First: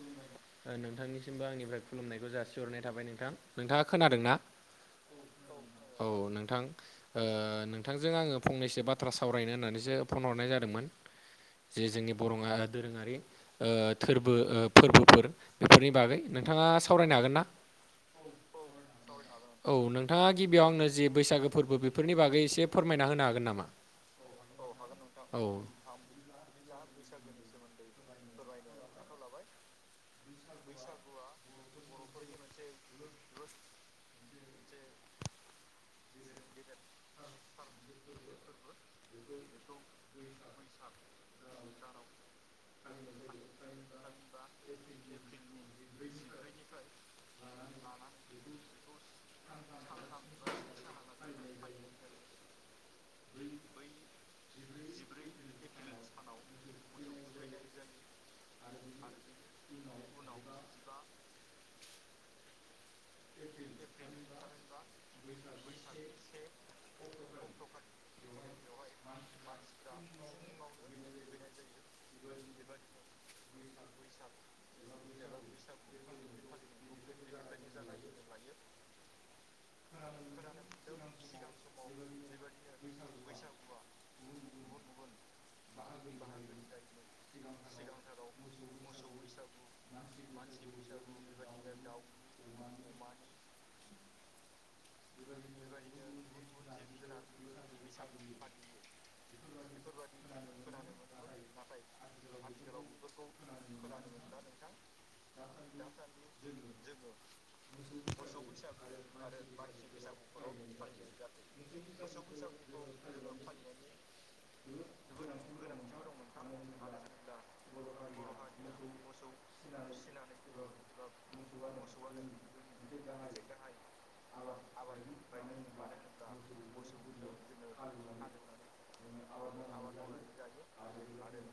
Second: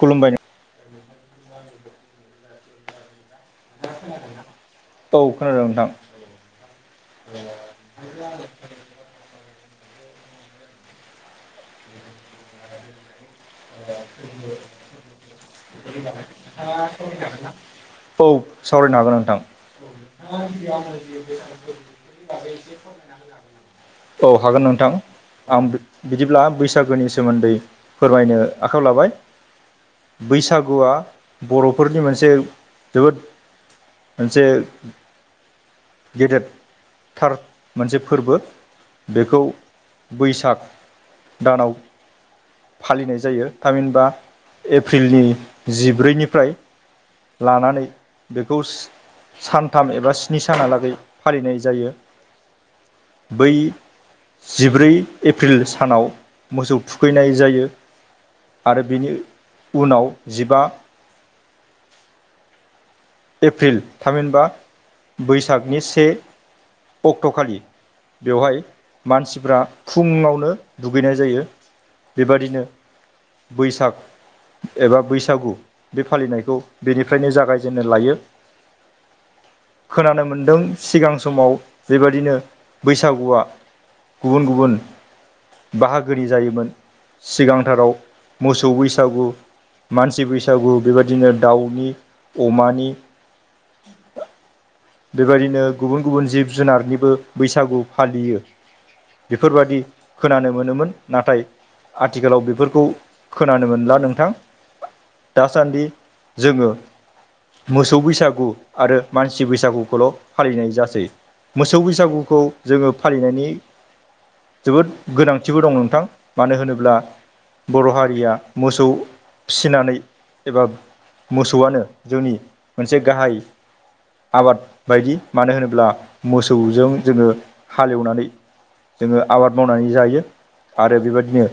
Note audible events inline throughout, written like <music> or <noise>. खुलुमबाय नों थांनिसिमबो आंनिफ्राय खुलुमनायखौ जासिहरनाय थाबाय नोंथां नोंथाङा खोनादों ना औ खोनादों नोंथां औ नोंथां ओ नोंथांजों आङो फंनैसो बाथ्रा सावरायनो होननानैसो फन हरनाय जादोंमोन। जे जोंनि बर' दोरोङारि फोर बो फोरबोफोर बे फोरनि बागै नोंथाङा सावरायनो हागोनना। औ सावरायनो हागोन नोंथां औ नोंथाङा गिबियाव आंनो जे बैसागो फोरबो बेफोरनि बागै एसे फोरमायना होनो हागोन नामा। औ हागोन नोंथां औ आं बिदिब्ला बैसागोनि सोमोन्दै फोरमायनो बाय बैसागुआ बर'फोरनि मोनसे जोबोद मोनसे गेदेद थार मोनसे फोरबो बेखौ बैसाग दानाव फालिनाय जायो थामहिनबा एप्रिलनि जिब्रैनिफ्राय लानानै बेखौ सान थाम एबा स्नि सानहालागै फालिनाय जायो बै जिब्रै एप्रिल सानाव मोसौ थुखैनाय जायो। आरो बिनि उनाव जिबा एप्रिल थामिनबा बैसागनि से अक्ट'खालि बेवहाय मानसिफ्रा फुंङावनो दुगैनाय जायो। बेबादिनो बैसाग एबा बैसागु बे फालिनायखौ बेनिफ्रायनो जागायजेन नो लायो। खोनानो मोनदों सिगां समाव बेबायादिनो बैसागुआ गुबुन गुबुन बाहागोनि जायोमोन। सिगांथाराव मोसौ बैसागु मानसि बैसागु बेबायदिनो दाउनि अमानि बेबायदिनो गुबुन गुबुन जिब जुनारनिबो बैसागु फालियो बेफोरबायादि खोनानो मोनोमोन नाथाय आथिखालाव बेफोरखौ खोनानो मोनला नोंथां दासान्दि जोंङो मोसौ बैसागु आरो मानसि बैसागुखौल' फालिनाय जासै मोसौ बैसागुखौ जोंङो फालिनायनि जोबोद गोनांथिबो दं नोंथां मानो होनोब्ला बर' हारिया मोसौ फिसिनानै एबा मोसौआनो जोंनि मोनसे गाहाय आबाद बायदि मानो होनोब्ला मोसौजों जोंङो हालेवनानै जोंङो आबाद मावनानै जायो आरो बेबायदिनो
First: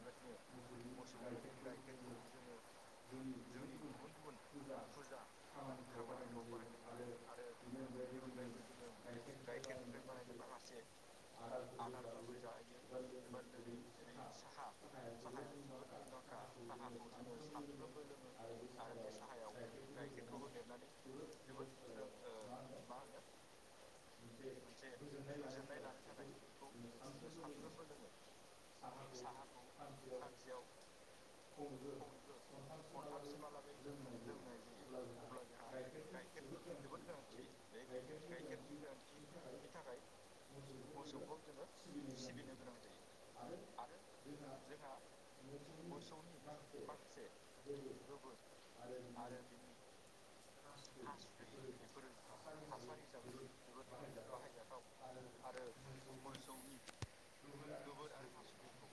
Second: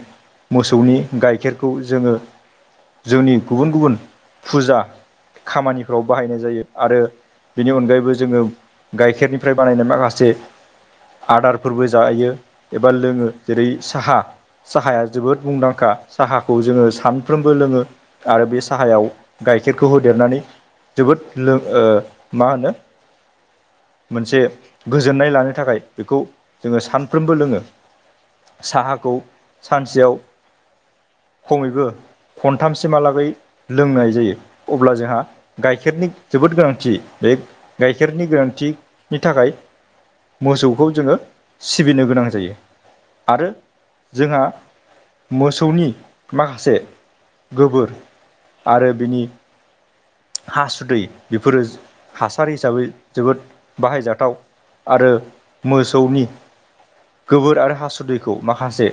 मोसौनि गाइखेरखौ जोंङो जोंनि गुबुन गुबुन फुजा खामानिफ्राव बाहायनाय जायो आरो बेनि अनगायैबो जोंङो गाइखेरनिफ्राय बानायनाय माखासे आदारफोरबो जायो एबा लोङो जेरै साहा साहाया जोबोद मुंदांखा साहाखौ जोंङो सानफ्रोमबो लोङो आरो बे साहायाव गाइखेरखौ होदेरनानै जोबोद लों ओ मा होनो मोनसे गोजोननाय लानो थाखाय बेखौ जोङो सानफ्रोमबो लोङो साहाखौ सानसेयाव खमैबो खनथामसिमहालागै लोंनाय जायो, अब्ला जोंहा गाइखेरनि जोबोद गोनांथि बे गाइखेरनि गोनांथिनि थाखाय मोसौखौ जोङो सिबिनो गोनां जायो आरो जोंहा मोसौनि माखासे गोबोर आरो बिनि हासुदै बेफोरो हासार हिसाबै जोबोद बाहायजाथाव आरो मोसौनि गोबोर आरो हासुदैखौ माखासे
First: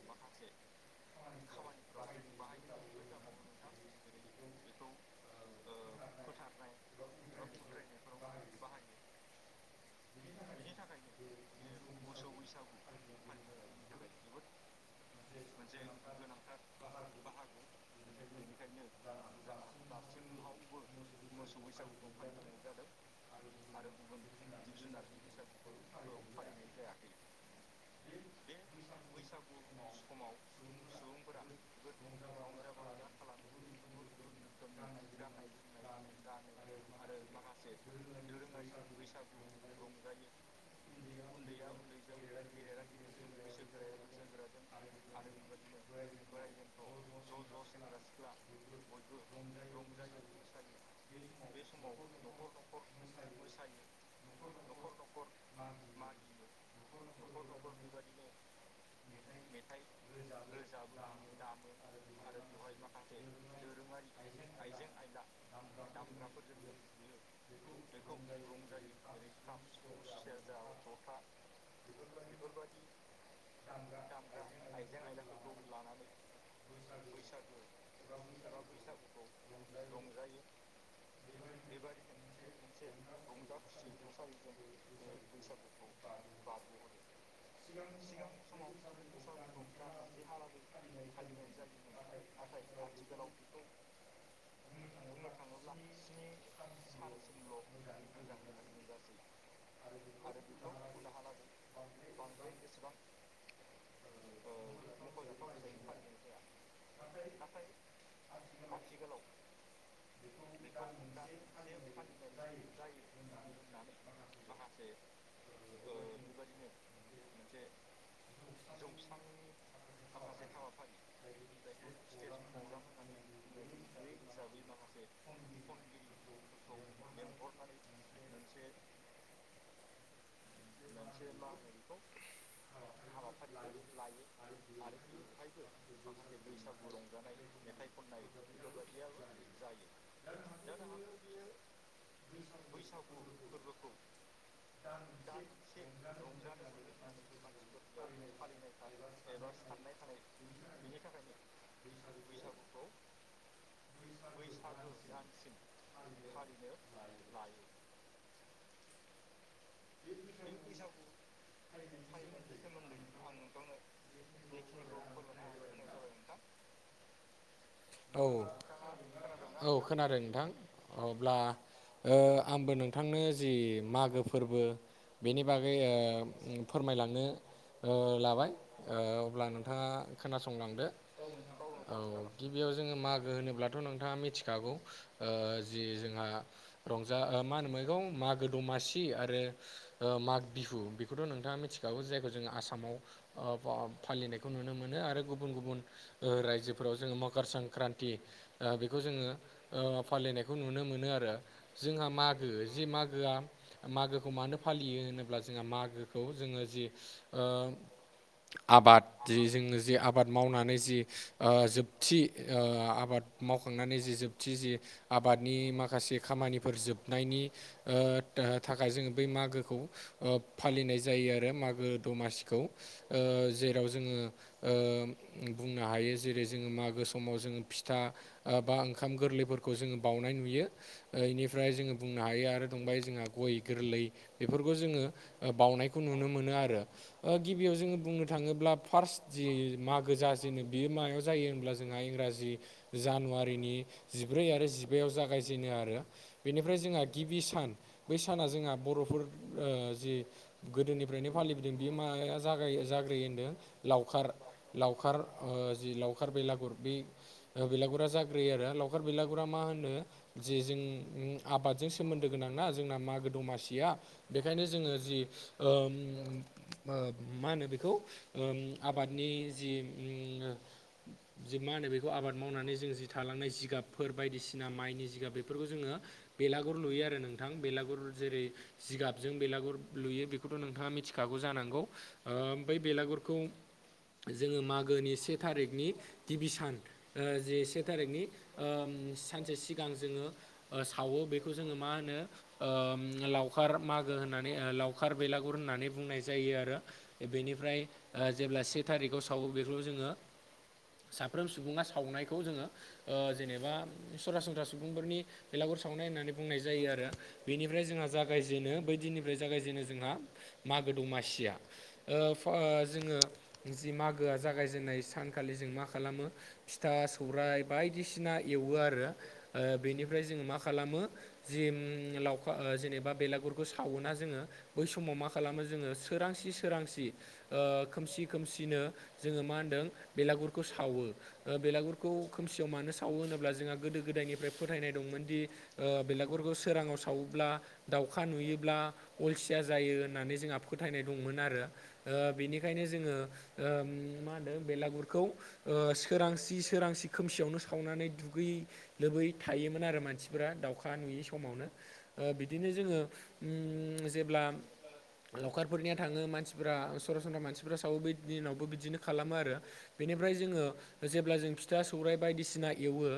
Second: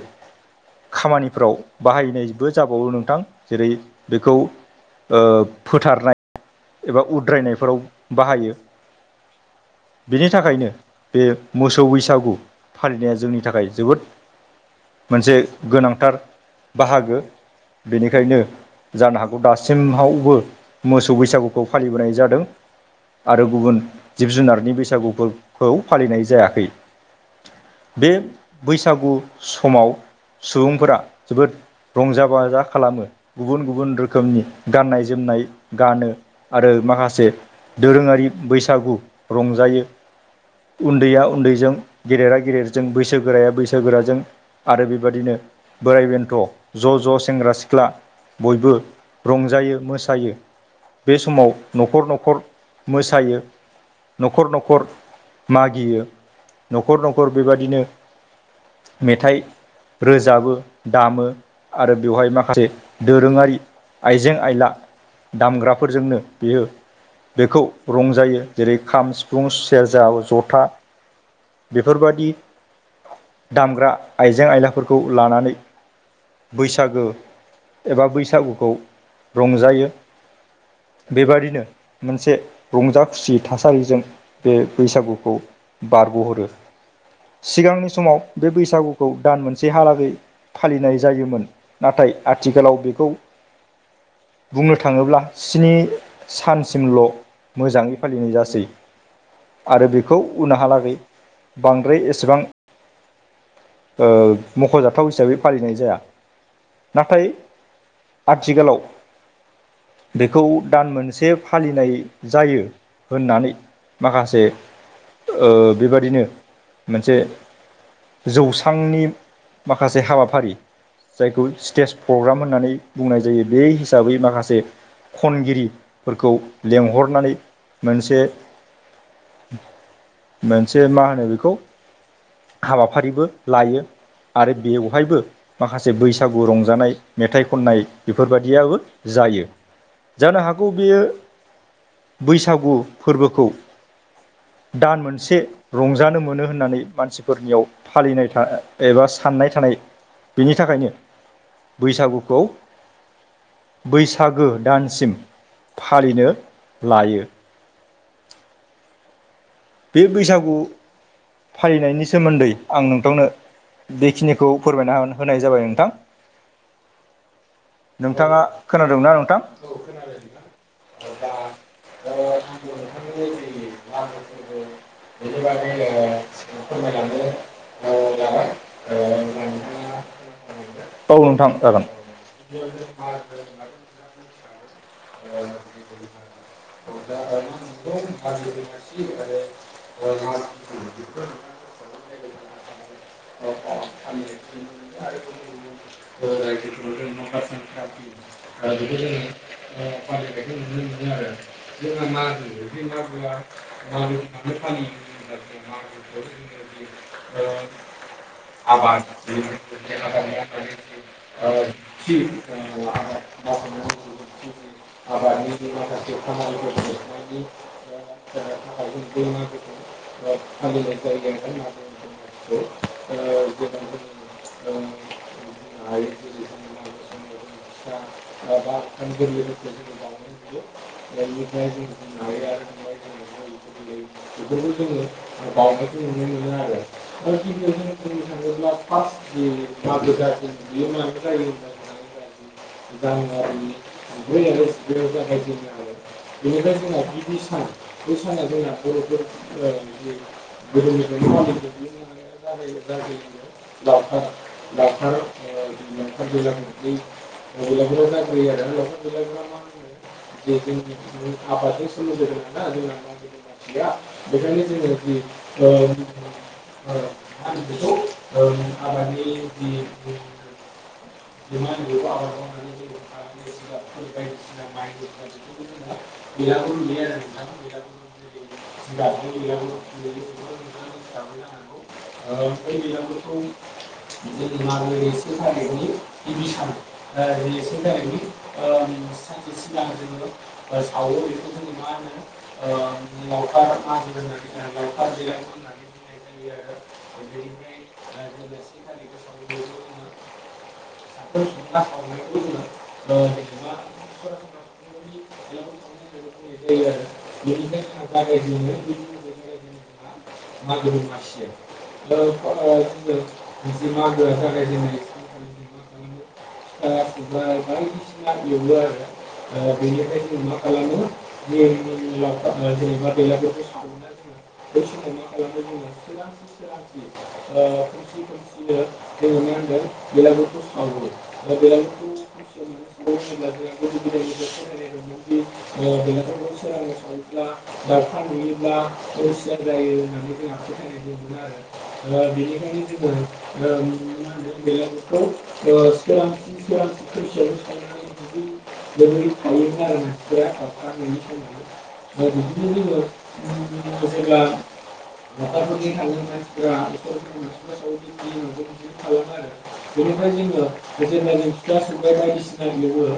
खामानिफ्राव बाहायनायबो जाबावो नोंथां जेरै बेखौ फोथारनाय एबा उद्रायनायफोराव बाहायो। बेनि थाखायनो बे मोसौ बैसागु फालिनाया जोंनि थाखाय जोबोद मोनसे गोनांथार बाहागो। बेनिखायनो जानो हागौ दासिमावबो मोसौ बैसागुखौ फालिबोनाय जादों। आरो गुबुन जिब जुनारनि बैसागुफोरखौ फालिनाय जायाखै। बे बैसागु समाव सुबुंफोरा जोबोद रंजा बाजा खालामो गुबुन गुबुन रोखोमनि गाननाय जोमनाय गानो। आरो माखासे दोरोङारि बैसागु रंजायो। उन्दैया उन्दैजों गेदेरा गेदेरजों बैसोगोराया बैसोगोराजों आरो बेबादिनो बोराइ बेन्थ' ज' ज' सेंग्रा सिख्ला बयबो रंजायो मोसायो। बे समाव न'खर न'खर मोसायो। न'खर न'खर मागियो। न'खर न'खर बेबादिनो मेथाइ रोजाबो दामो आरो बेवहाय माखासे दोरोङारि आइजें आइला दामग्रा फोरजोंनो बियो बेखौ रंजायो। जेरै खाम, सिफुं, सेरजा, जथा बेफोरबायदि दामग्रा आइजें आयलाफोरखौ लानानै बैसागो एबा बैसागुखौ रंजायो। बेबादिनो मोनसे रंजा खुसि थासारिजों बे बैसागुखौ बारग'हरो। सिगांनि समाव बे बैसागुखौ दान मोनसेहालागै फालिनाय जायोमोन। नाथाय आथिखालाव बेखौ बुंनो थाङोब्ला स्नि सानसिमल' मोजाङै फालिनाय जासै। आरो बेखौ उनहालागै बांद्राय एसेबां मख'जाथाव हिसाबै फालिनाय जाया। नाथाय आथिखालाव बेखौ दान मोनसे फालिनाय जायो होननानै माखासे बेबादिनो मोनसे जौस्रांनि माखासे हाबाफारि जायखौ स्टेज प्रग्राम होननानै बुंनाय जायो। बे हिसाबै माखासे खनगिरिफोरखौ लेंहरनानै मोनसे मोनसे मा होनो बेखौ हाबाफारिबो लायो आरो बेवहायबो माखासे बैसागु रंजानाय मेथाइ खननाय बेफोरबायदियाबो जायो। जानो हागौ बेयो बैसागु फोरबोखौ दान मोनसे रंजानो मोनो होननानै मानसिफोरनियाव फालिनाय था एबा साननाय थानाय बिनि थाखायनो बैसागुखौ बैसा सागो दानसिम फालिनो लायो। बे बैसागु फालिनायनि सोमोन्दै आं नोंथांनो बेखिनिखौ फोरमायना होनाय जाबाय नोंथां। औ नोंथाङा खोनादोंना नोंथां औ खोनादों नोंथां। अ अब्ला ओ आंबो नोंथांनो जि मागो फो फोरबो बेनि बागै ओ फोरमायलांनो ओ लाबाय ओ अब्ला नोंथाङा खोनासंलांदो औ नोंथां जागोन औ। बियाव जोङो मागो होनोब्लाथ' नोंथाङा मिथिखागौ। ओ जि जोंहा रंजा मा होनो मागो दमासि आरो माग बिहु बेखौथ' नोंथाङा मिथिखागौ जायखौ जोङो आसामाव फालिनायखौ नुनो मोनो आरो गुबुन गुबुन ओ रायजोफोराव जोङो माव कुकार संक्रान्ति बेखौ जोङो ओ फालिनायखौ नुनो मोनो आरो जोंहा मागो जे मागोआ मागोखौ मानो फालियो होनोब्ला जोंहा मागोखौ जोङो जि ओ आबाद जि जोङो जि आबाद मावनानै जि ओ जोब थि ओ आबाद मावखांनानै जि जोबथि जे आबादनि माखासे खामानिफोर जोबनायनि थाखाय ओ जोङो बै मागोखौ ओ फालिनाय जायो आरो मागो दमासिखौ ओ जेराव जोङो ओ बुंनो हायो जेरै जोङो मागो समाव जोङो फिथा बा ओंखाम गोरलैफोरखौ जोङो बावनाय नुयो इनिफ्राय जोङो बुंनो हायो आरो दंबाय जोंहा गय गोरलै बेफोरखौ जोङो बावनायखौ नुनो मोनो आरो गिबियाव जोङो बुंनो थाङोब्ला फार्स्ट जि मागो जाजेनो बियो मायाव जायो होनब्ला जोंहा इंराजि जानुवारिनि जिब्रै आरो जिबायाव जागायजेनो आरो बेनिफ्राय जोंहा गिबि सान बै साना जोंहा बर'फोर ओ जि गोदोनिफ्रायनो फालिबोदों बे माया जागायो जाग्रोयो होनदों लावखार लावखार ओ जि लावखार बेलागुर बे बेलागुरा जाग्रोयो आरो आरो लावखार बिलागुरा मा होनो जे जों आबादजों सोमोन्दो गोनां ना जोंना मागो दमासिया बेखायनो जोङो जि ओ मा होनो बेखौ ओम आबादनि जि ओम मा होनो बेखौ आबाद मावनानै जों जि थालांनाय जिगाबफोर बायदिसिना माइनि जिगाब बेफोरखौ जोङो बेलागुर लुयो आरो नोंथां बेलागुर जेरै जिगाबजों बेलागुर लुयो बेखौथ' नोंथाङा मिथिखागौ जानांगौ बै बेलागुरखौ जोङो मागोनि से थारिखनि गिबि सान जे से थारिखनि ओ सानसे सिगां जोङो सावो बेखौ जोङो मा होनो ओम लावखार मागो होननानै लावखार बेलागुर होननानै बुंनाय जायो आरो बेनिफ्राय जेब्ला से थारिखाव सावो बेखौ जोङो साफ्रोम सुबुङा सावनायखौ जोङो ओ जेनेबा सरासनस्रा सुबुंफोरनि बेलागुर सावनाय होननानै बुंनाय जायो आरो बेनिफ्राय जोंहा जागायजेनो बै दिननिफ्राय जागायजेनो जोंहा मागो दमासिया। ओ जोङो जि मागोआ जागायजेननाय सानखालि जों मा खालामो फिथा सौराइ बायदिसिना एवो आरो ओ बेनिफ्राय जोङो मा खालामो जि लाव जेनेबा बेलागुरखौ सावोना जोङो बै समाव मा खालामो जोङो सोरांसि सोरांसि ओ खोमसि खोमसिनो जोङो मा होनदों बेलागुर खौ सावो बेलागुरखौ खोमसियाव मानो सावो होनोब्ला जोंहा गोदो गोदायनिफ्राय फोथायनाय दंमोन दि बेलागफोरखौ सोराङाव सावोब्ला दाउखा नुयोब्ला अलसिया जायो होननानै जोंहा फोथायनाय दंमोन आरो बेनिखायनो जोङो मा होनदों बेलागुरखौ सोरांसि सोरांसि खोमसियावनो सावनानै दुगैयै लोबै थायोमोन आरो मानसिफोरा दाउखा नुयै समावनो ओ बिदिनो जोङो जेब्ला लावखारफोरनिया थाङो मानसिफ सरासनस्रा मानसिफ सावो बेनि उनावबो बिदिनो खालामो आरो फ्राय जो जेब्ला जों फि फिथा सौरायाइ बायदिसिना एवो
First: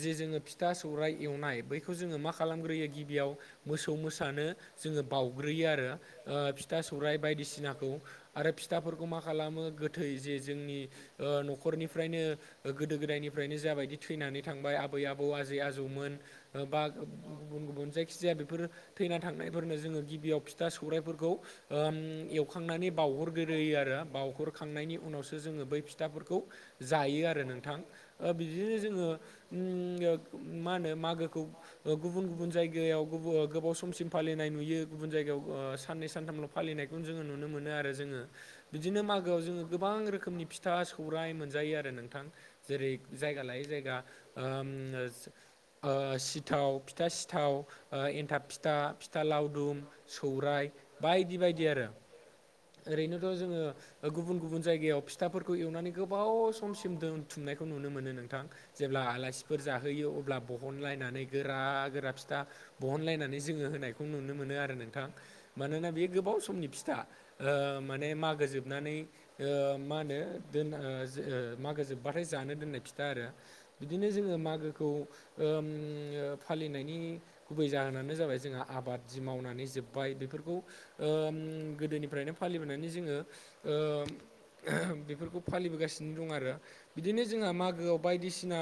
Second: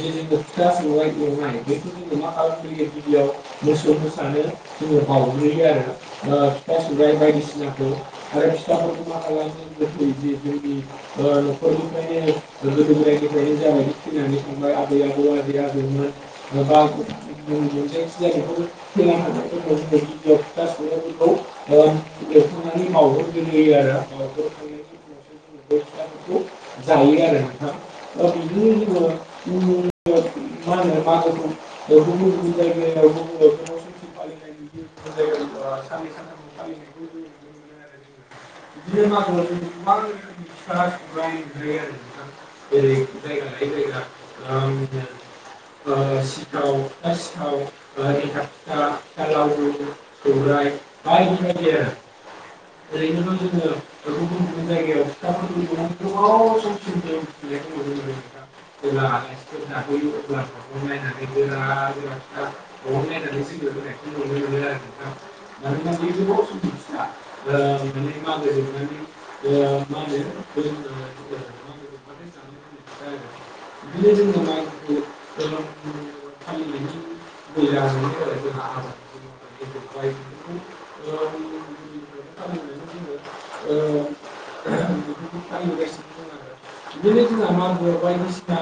जे जोङो फिथा सौराइ एवनाय बैखौ जोङो मा खालामग्रोयो गिबियाव मोसौ मोसानो जोङो बाउग्रोयो आरो फिथा सौराइ बायदिसिनाखौ आरो फिथाफोरखौ मा खालामो गोथै जे जोंनि न'खरनिफ्रायनो गोदो गोदायनिफ्रायनो जाबायदि थैनानै थांबाय आबै आबौ आजै आजौमोन बा गुबुन गुबुन जायखिजाया बेफोर थैना थांनायफोरनो जोङो गिबियाव फिथा सौरायाइफोरखौ एवखांनानै बावउहरग्रोयो आरो बावउहरखांनायनि उनावसो जोङो बै फि खोथाफोरखौ जायो आरो नों बिदिनो जोङो मा होनो मागोखौ गुबुन गुबुन जायगायाव गुब गोबाव समसिम फालिनाय नुयो गुबुन जायगायाव साननै सानथामल' फालिनायखौ जोङो नुनो मोनो आरो जोङो बिदिनो मागोआव जोङो गोबां रोखोमनि फिथ फिसा सौराय मोनजायो आरो नोंथां जेरै जायगा लायै जायगा सिथाव फिथा सिथाव एन्थाब फिथा फिथा लावदुम सौराय बायदि बायदि आरो ओरैनोथ' जोङो गुबुन गुबुन जायगायाव फिथाफोरखौ एवनानै गोबाव समसिम दोनथुमनाय खौ' नुनो मोनो नोंथां जेब्ला आलासिफोर जाहोयो अब्ला बहनलायनानै गोरा गोरा फिथा बहनलायनानै जोङो होनायखौ नुनो मोनो आरो नोंथां मानोना बे गोबाव समनि फिथा माने मागो जोबनानै मा होनो मागो जोब बाथाय जानो दोननाय फिथा आरो बिदिनो जोङो मागोखौ फालिनायनि गुबै जाहोनानो जाबाय जोंहा आबाद जि मावनानै जोब्बाय बेफोरखौ गोदोनि ओमफ्रायनो फालिबोनानै जोङो बेफोरखौ फालिबोगासिनो दं आरो बिदिनो जोंहा मागोआव बायदिसिना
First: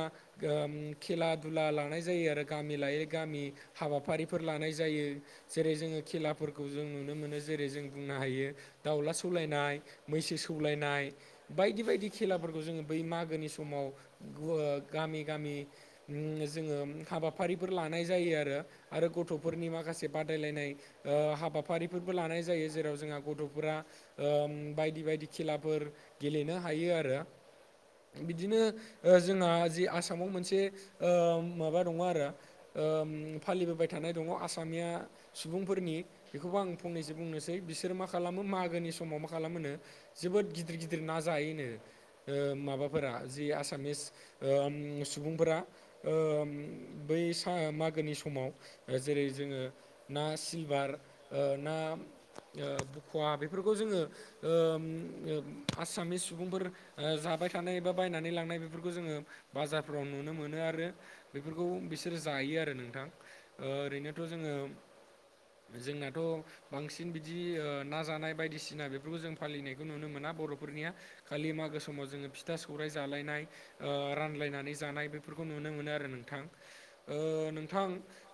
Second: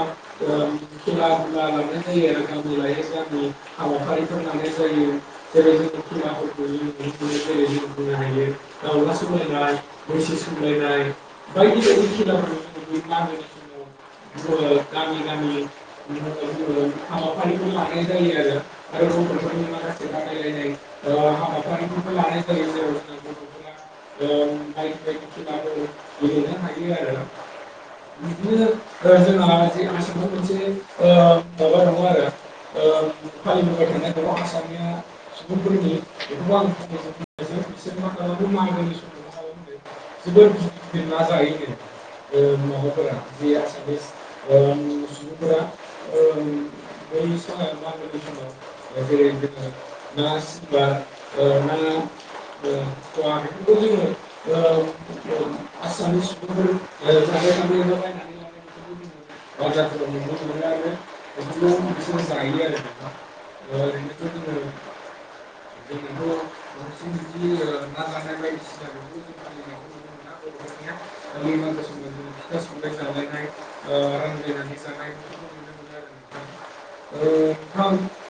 खेला दुला लानाय जायो आरो गामि लायै गामि हाबाफारिफोर लानाय जायो जेरै जोङो खेलाफोरखौ जों नुनो मोनो जेरै जों बुं ायो दाला सौलनाय मैसो सौलायनाय बायदि बायदि खेलाफोरखौ जो बै मागोनि समाव गामि गामि जोङो हाबाफारिफोर लानाय जायो आरो आरो गथ'फोरनि माखासे बादायलायनाय हाबा फारिफोरबो लानाय जायो जेराव जोंहा गथ'फोरा बायदि बायदि खेलाफोर गेलेनो हायो आरो <inaudible> बिदिनो जोंहा जि आसामाव मोनसे माबा दङ आरो फालिबोबाय थानाय दङ आसामिया सुबुंफोरनि बेखौबो आं फंनैसो बुंनोसै बि बिसोर मा खालामो मागोनि समाव मा खालामो जोबोद गिदिर गिदिर ना जायोनो माबाफोरा जि आसामिस सुबुंफोरा बै स मागोनि समाव जेरै जोङो ना सिलभार ओ ना ननो बखवा बेफोरखौ जोङो आसामिस सुबुंफोर जाबाय थानाय बा बायनानै लांनाय बेफोरखौ जोङो बाजारफ्राव नुनो मोनो आरो बेफोरखौ बिसोर जायो आरो नोंथां ओरैनोथ' जोङो जोंनाथ' बांसिन बिदि न जानाय बायदिसिना बेफोरखौ जों फालिनायखौ नुनो मोना बर'फोरनिया खालि म समाव जोङो फिथा सौर जालायनाय रानलायनानै जानाय बेफोरखौ नुनो मोनो आरो नोंथां नोंथां